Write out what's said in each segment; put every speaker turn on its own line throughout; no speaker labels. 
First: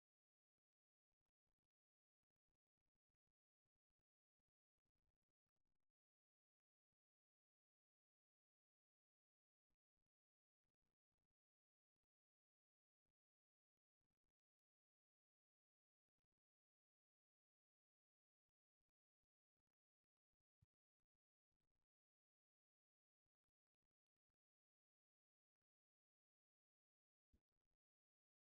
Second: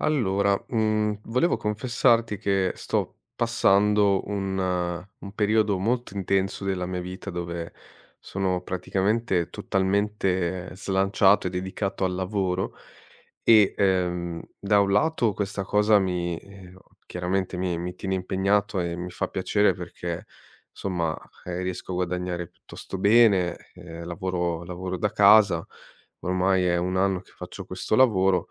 Volevo confessarti che sto passando un periodo molto intenso della mia vita dove sono praticamente totalmente slanciato e dedicato al lavoro da un lato questa cosa mi chiaramente mi tiene impegnato e mi fa piacere perché, insomma, riesco a guadagnare piuttosto bene, lavoro da casa, ormai è 1 anno che faccio questo lavoro.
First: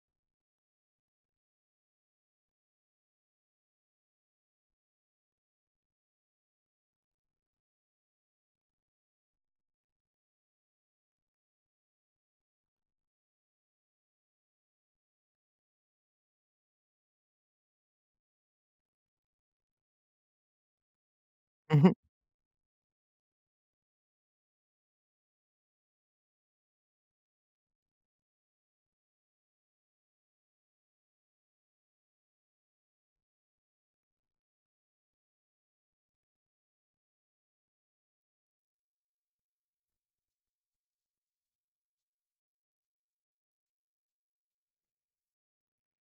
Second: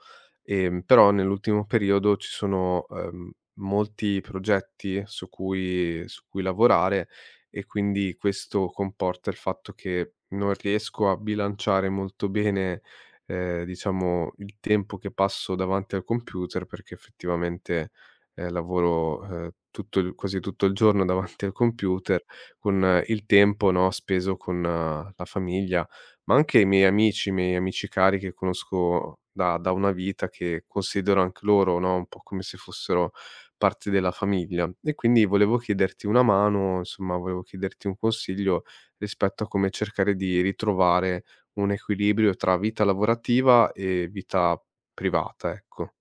Però nell'ultimo periodo ci sono, molti progetti su cui lavorare, e quindi questo comporta il fatto che non riesco a bilanciare molto bene, diciamo, il tempo che passo davanti al computer, perché effettivamente, lavoro, tutto il quasi tutto il giorno davanti al
Mh-mh.
computer con il tempo, no, speso con la famiglia, ma anche i miei amici cari che conosco da una vita, che considero anche loro, no, un po' come se fossero parte della famiglia. E quindi volevo chiederti una mano, insomma, volevo chiederti un consiglio rispetto a come cercare di ritrovare un equilibrio tra vita lavorativa e vita privata, ecco.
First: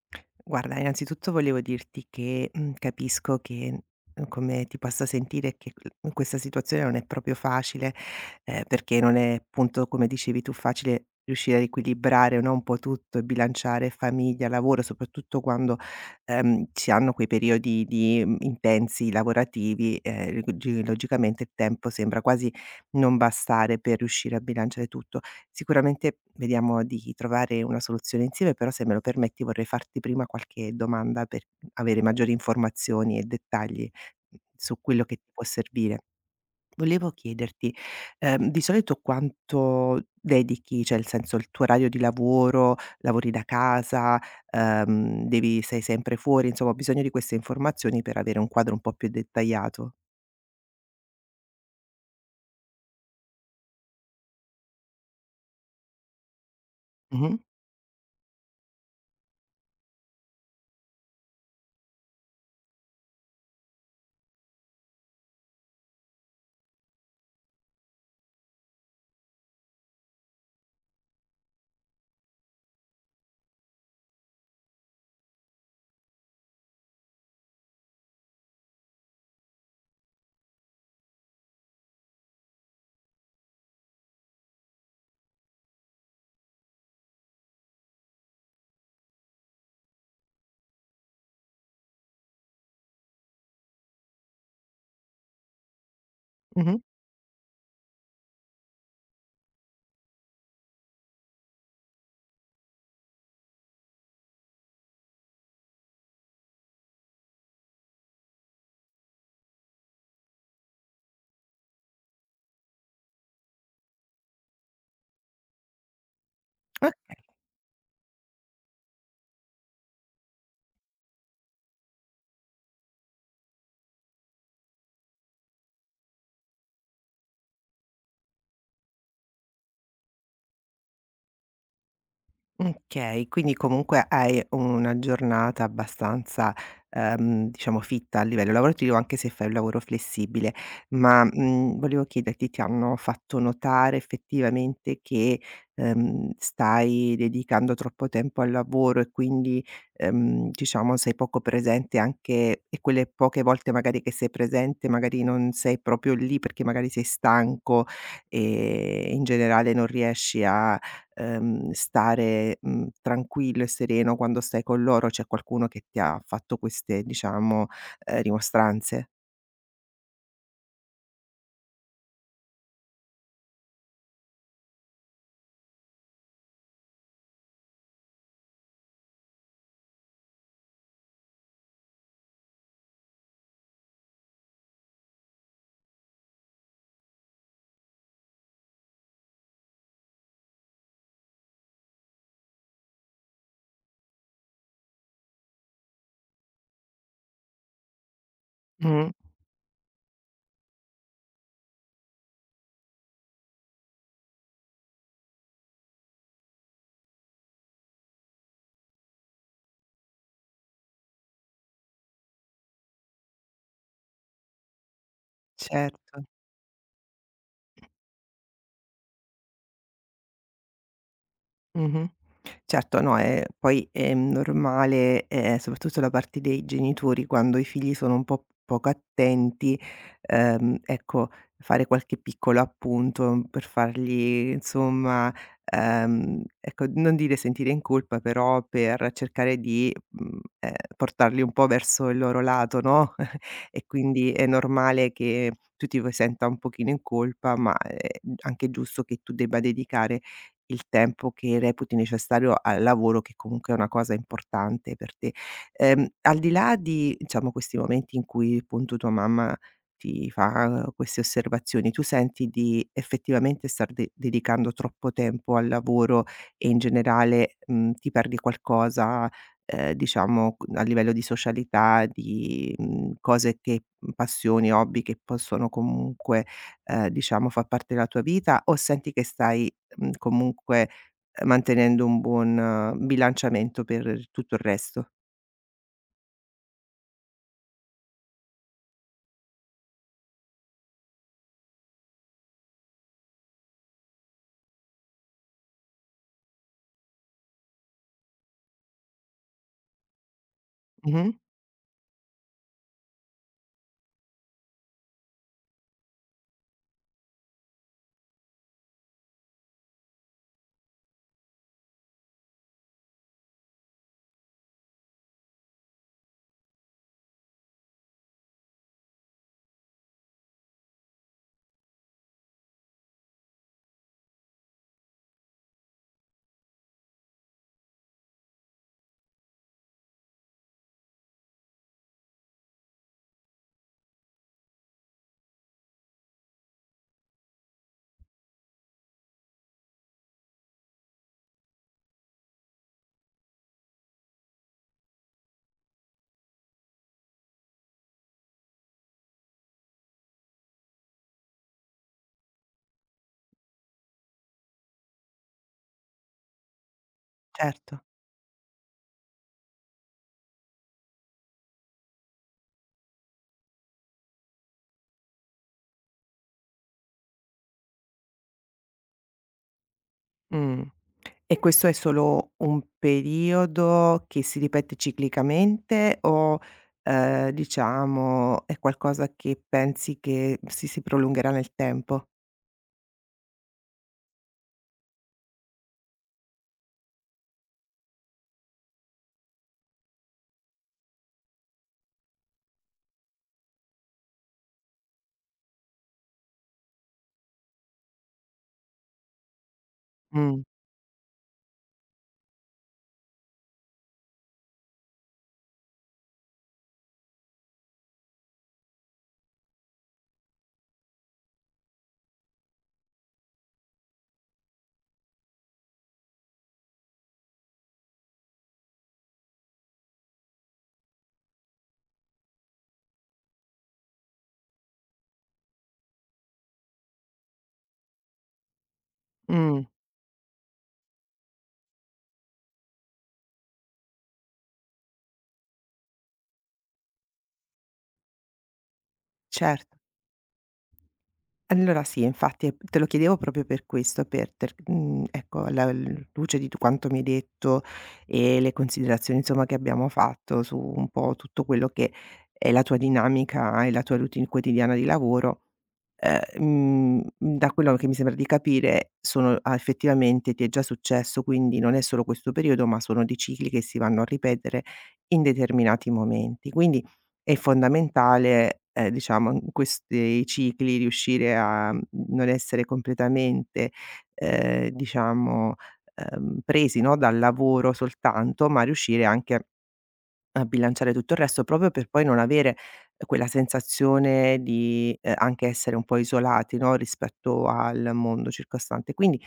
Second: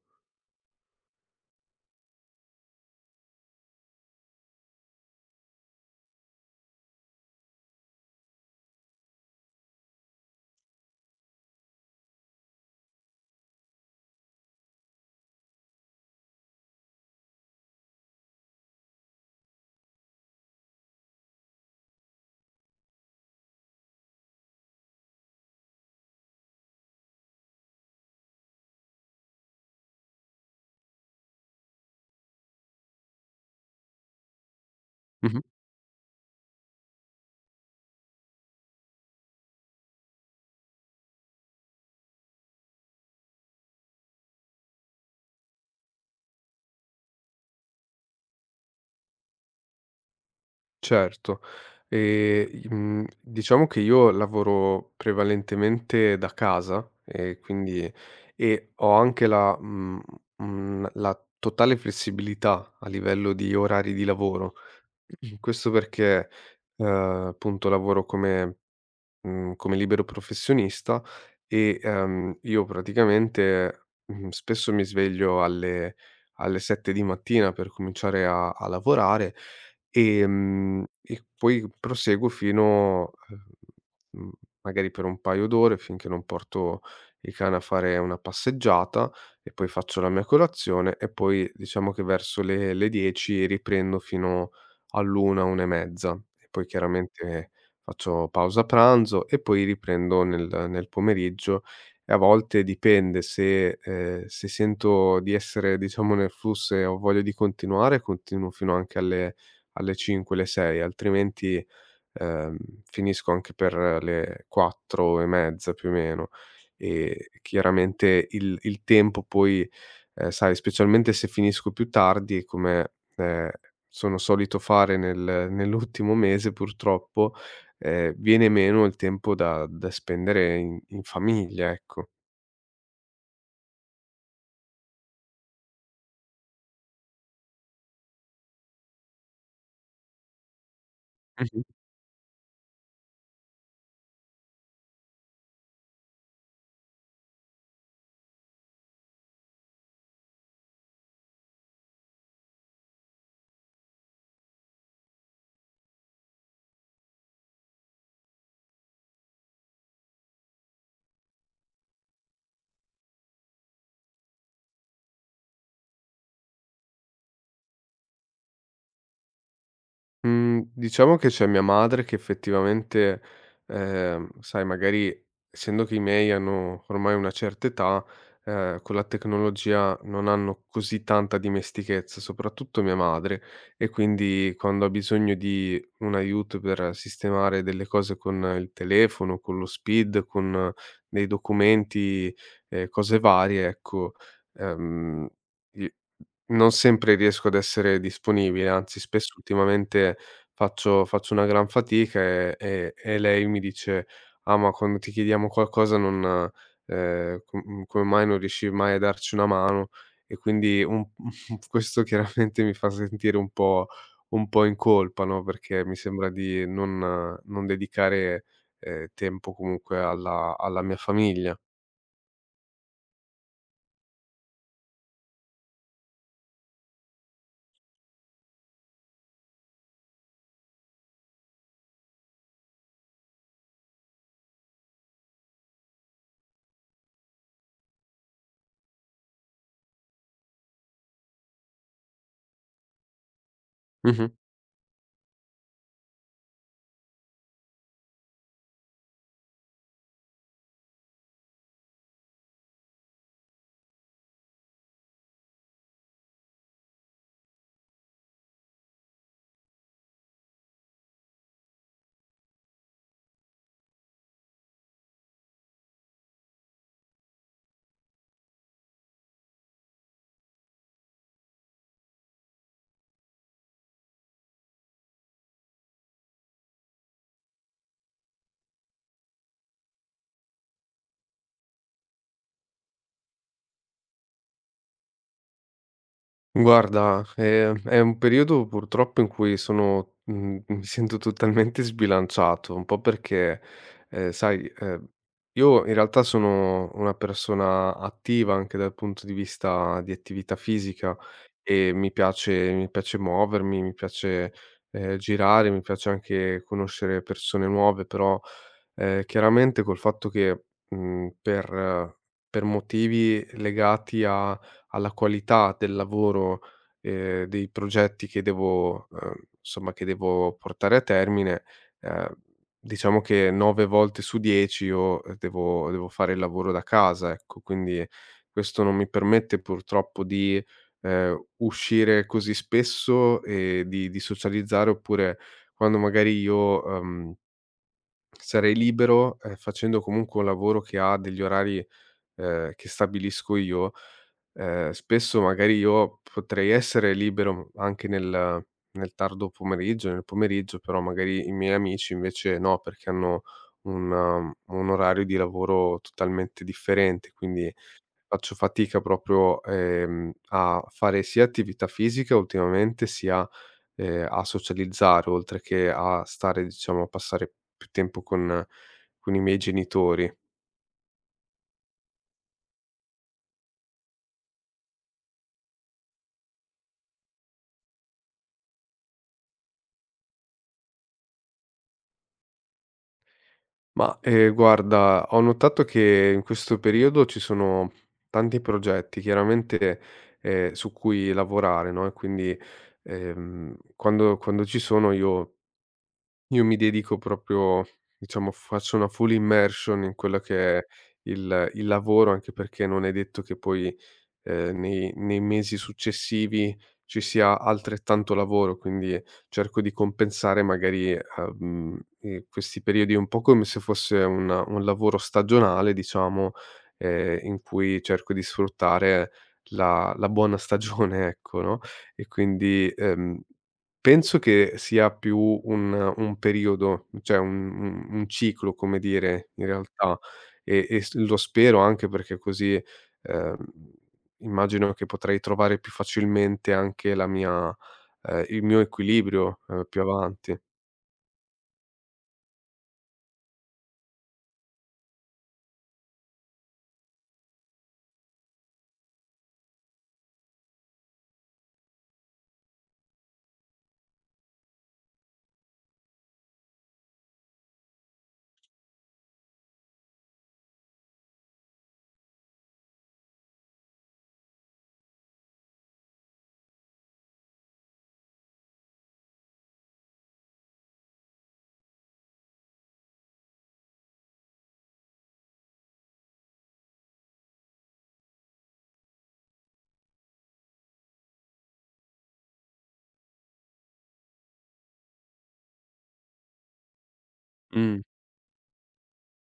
Guarda, innanzitutto volevo dirti che, capisco che, come ti possa sentire che q questa situazione non è proprio facile, perché non è appunto, come dicevi tu, facile riuscire ad equilibrare, no, un po' tutto e bilanciare famiglia, lavoro, soprattutto quando, si hanno quei periodi di, intensi lavorativi, g gi logicamente il tempo sembra quasi non bastare per riuscire a bilanciare tutto. Sicuramente vediamo di trovare una soluzione insieme, però se me lo permetti vorrei farti prima qualche domanda per avere maggiori informazioni e dettagli su quello che ti può servire. Volevo chiederti, di solito quanto dedichi, cioè nel senso il tuo orario di lavoro, lavori da casa, devi, sei sempre fuori, insomma ho bisogno di queste informazioni per avere un quadro un po' più dettagliato.
Certo. Diciamo che io lavoro prevalentemente da casa,
Mhm,
e quindi e ho anche la la totale flessibilità a livello di orari di lavoro. Questo perché, ehm, appunto lavoro come come libero professionista e io praticamente, spesso mi sveglio alle 7 di mattina per cominciare a lavorare. E poi proseguo fino mhmm, magari per un paio d'ore, finché non porto il cane a fare una passeggiata, e poi faccio la mia colazione, e poi diciamo che verso le 10 riprendo fino all'1, 1 e mezza, e poi
mhm.
chiaramente faccio pausa pranzo e poi riprendo nel pomeriggio. E a volte dipende se se sento di essere, diciamo, nel flusso e ho voglia di continuare, continuo fino anche alle 5, le 6, altrimenti, ehm, finisco anche per le 4 e mezza più o meno.
Ok.
E chiaramente il tempo poi, sai, specialmente se finisco più tardi, come, sono solito fare nell'ultimo mese purtroppo, viene meno il tempo da spendere in famiglia, ecco.
Okay, quindi comunque hai una giornata abbastanza, diciamo fitta a livello lavorativo, anche se fai un lavoro flessibile. Ma,
Mh-mh.
volevo chiederti, ti hanno fatto notare effettivamente che, stai dedicando troppo tempo al lavoro e quindi, diciamo sei poco presente anche e quelle poche volte magari che sei presente, magari non sei proprio lì perché magari sei stanco e in generale non riesci a stare, tranquillo e sereno quando stai con loro? C'è qualcuno che ti ha fatto queste, diciamo, rimostranze?
Mhmm, diciamo che c'è mia madre che effettivamente, sai, magari essendo che i miei hanno ormai una certa età, con la tecnologia non hanno così tanta dimestichezza, soprattutto mia madre, e quindi quando ha bisogno di un aiuto per sistemare delle cose con il telefono, con lo SPID, con dei documenti e cose varie, ecco, ehm, i non sempre riesco ad essere disponibile, anzi
Mh.
spesso ultimamente faccio una gran fatica, e lei mi dice: "Ah, ma quando ti chiediamo qualcosa non come mai non riesci mai a darci una mano?" E quindi un questo chiaramente mi fa sentire un po' in colpa, no, perché mi
Certo.
sembra di non dedicare, tempo comunque alla mia famiglia.
Mh-mh. Certo, no, poi è normale, soprattutto da parte dei genitori quando i figli sono un po' poco attenti, ecco, fare qualche piccolo appunto per fargli insomma, ecco, non dire sentire in colpa, però per cercare di, portarli un po' verso il loro lato, no, e quindi
Mh-mh.
è normale che tu ti v senta un pochino in colpa, ma è anche giusto che tu debba dedicare il tempo che reputi necessario al lavoro, che comunque è una cosa importante per te. Al di là di, diciamo, questi momenti in cui appunto tua mamma ti fa queste osservazioni, tu senti di effettivamente star de dedicando troppo tempo al lavoro e in generale, ti perdi qualcosa, diciamo a livello di socialità, di, cose che passioni, hobby che possono comunque, diciamo far parte della tua vita o senti che stai mhmm, comunque, mantenendo un buon bilanciamento per tutto il resto.
Guarda, è un periodo purtroppo in cui sono mi sento totalmente sbilanciato, un po' perché, ehm, sai, ehm, io in realtà sono una persona attiva anche dal punto di vista di attività fisica,
Mh-mh.
e mi piace muovermi, mi piace, girare, mi piace anche conoscere persone nuove, però chiaramente col fatto che, per motivi legati a alla qualità del lavoro, dei progetti che devo insomma che devo portare a termine, ehm, diciamo che 9 volte su 10 io devo fare il lavoro da casa, ecco. Quindi questo non mi permette purtroppo di, uscire così spesso e di socializzare, oppure quando magari sarei libero, facendo comunque un lavoro che ha degli orari, che stabilisco io. Spesso magari io potrei essere libero anche nel tardo pomeriggio, nel pomeriggio, però magari i miei amici invece no, perché hanno un orario di lavoro totalmente differente, quindi
Certo.
faccio fatica proprio, a fare sia attività fisica ultimamente, sia a socializzare, oltre che a stare, diciamo, a passare più tempo con i miei genitori.
Mh. E questo è solo un periodo che si ripete ciclicamente o, diciamo è qualcosa che pensi che si prolungherà nel tempo?
Ma, guarda, ho notato che in questo periodo ci sono tanti progetti chiaramente, su cui lavorare, no, e quindi, quando ci sono io mi dedico proprio, diciamo, faccio una full immersion in quello
Mh,
che è il lavoro, anche perché non è detto che poi nei mesi successivi ci sia altrettanto lavoro, quindi cerco di compensare magari, questi periodi un po' come se fosse un lavoro stagionale, diciamo, in cui cerco di sfruttare la buona stagione ecco, no, e quindi, penso che sia più un periodo, cioè un ciclo, come dire, in
mh,
realtà, e s lo spero anche perché così, ehm immagino che potrei trovare più facilmente anche la mia il mio equilibrio,
cer
più avanti.
Allora sì, infatti, e te lo chiedevo proprio per questo, per ecco, alla l luce di tu quanto mi hai detto e le considerazioni, insomma, che abbiamo fatto su un po' tutto quello che è la tua dinamica e la tua routine quotidiana di lavoro. Ehm, Da quello che mi sembra di capire effettivamente ti è già successo, quindi non è solo questo periodo, ma sono dei cicli che si vanno a ripetere in determinati momenti. Quindi è fondamentale, diciamo in questi cicli riuscire a non essere completamente, diciamo, presi, no, dal lavoro soltanto, ma riuscire anche a bilanciare tutto il resto, proprio per poi non avere quella sensazione di, anche essere un po' isolati, no, rispetto
Mh.
al mondo circostante. Quindi,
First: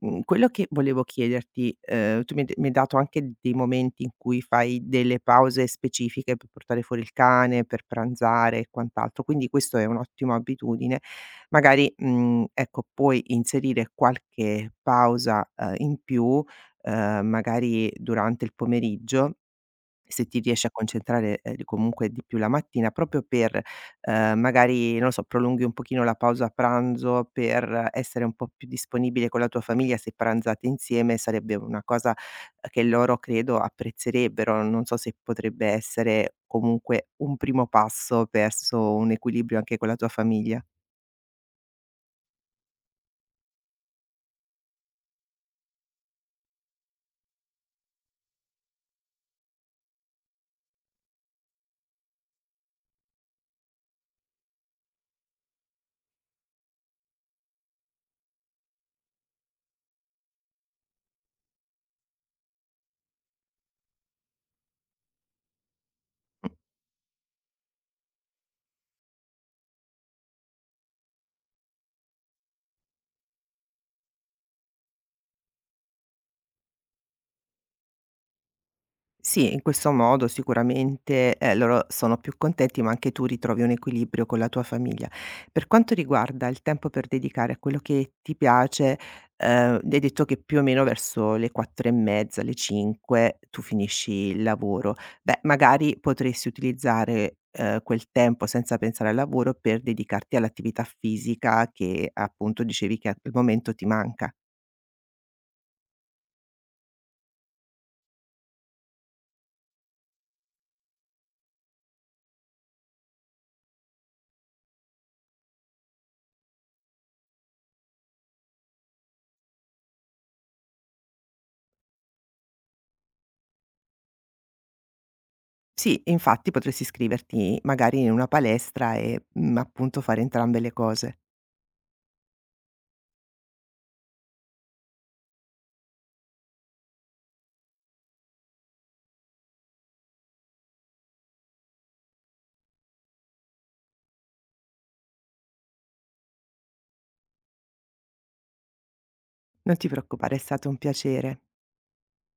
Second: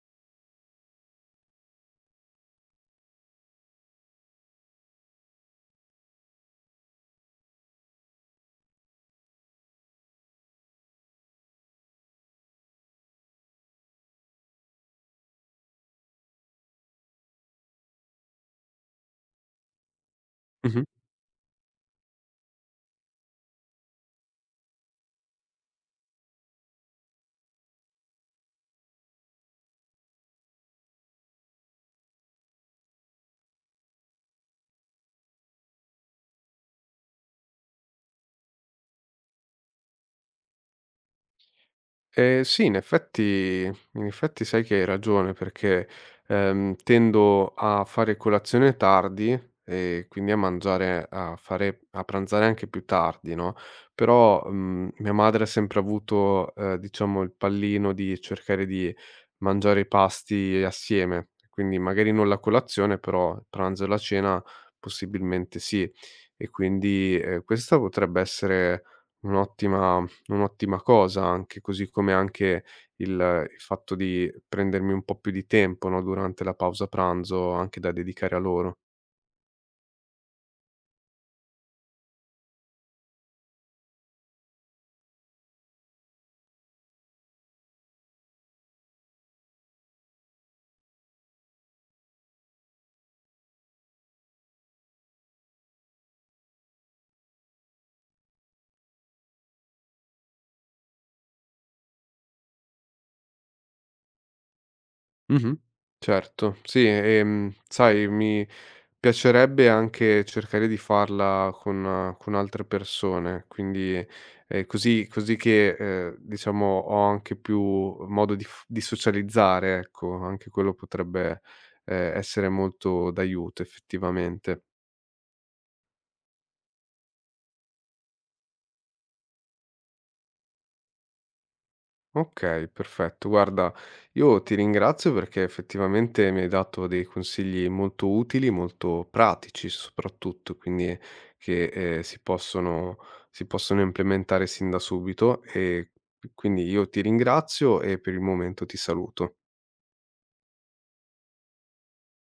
quello che volevo chiederti, tu mi hai dato anche dei momenti in cui fai delle pause specifiche per portare fuori il cane, per pranzare e quant'altro, quindi questo è un'ottima abitudine. Magari, ecco, puoi inserire qualche pausa, in più, magari durante il pomeriggio se ti riesci a
Mh-mh.
concentrare, comunque di più la mattina proprio per, magari, non lo so, prolunghi un pochino la pausa pranzo per essere un po' più disponibile con la tua famiglia, se pranzate insieme sarebbe una cosa che loro credo apprezzerebbero. Non so se potrebbe essere comunque un primo passo verso un equilibrio anche con la tua famiglia.
Sì, in effetti sai che hai ragione perché, tendo a fare colazione tardi, e quindi a mangiare a fare a pranzare anche più tardi, no, però, mia madre ha sempre avuto, diciamo, il pallino di cercare di mangiare i pasti assieme, quindi magari non la colazione, però il pranzo e la cena possibilmente sì. E quindi, questa potrebbe essere un'ottima un'ottima cosa, anche così come anche il fatto di prendermi un po' più di tempo, no, durante la pausa pranzo, anche da dedicare a loro.
Sì, in questo modo sicuramente, loro sono più contenti, ma anche tu ritrovi un equilibrio con la tua famiglia. Per quanto riguarda il tempo per dedicare a quello che ti piace, hai detto che più o meno verso le 4 e mezza, le 5 tu finisci il lavoro. Beh, magari potresti utilizzare, quel tempo senza pensare al lavoro per dedicarti all'attività fisica che appunto dicevi che al momento ti manca.
Mh-mh. Certo, sì, sai, mi piacerebbe anche cercare di farla con con altre persone, quindi, così che, diciamo, ho anche più modo di socializzare, ecco, anche quello potrebbe, essere molto d'aiuto effettivamente.
Sì, e infatti potresti iscriverti magari in una palestra e, appunto fare entrambe le cose.
Okay, perfetto. Guarda, io ti ringrazio perché effettivamente mi hai dato dei consigli molto utili, molto pratici soprattutto, quindi che, si possono implementare sin da subito, e quindi io ti ringrazio e per il momento ti saluto.
Non ti preoccupare, è stato un piacere.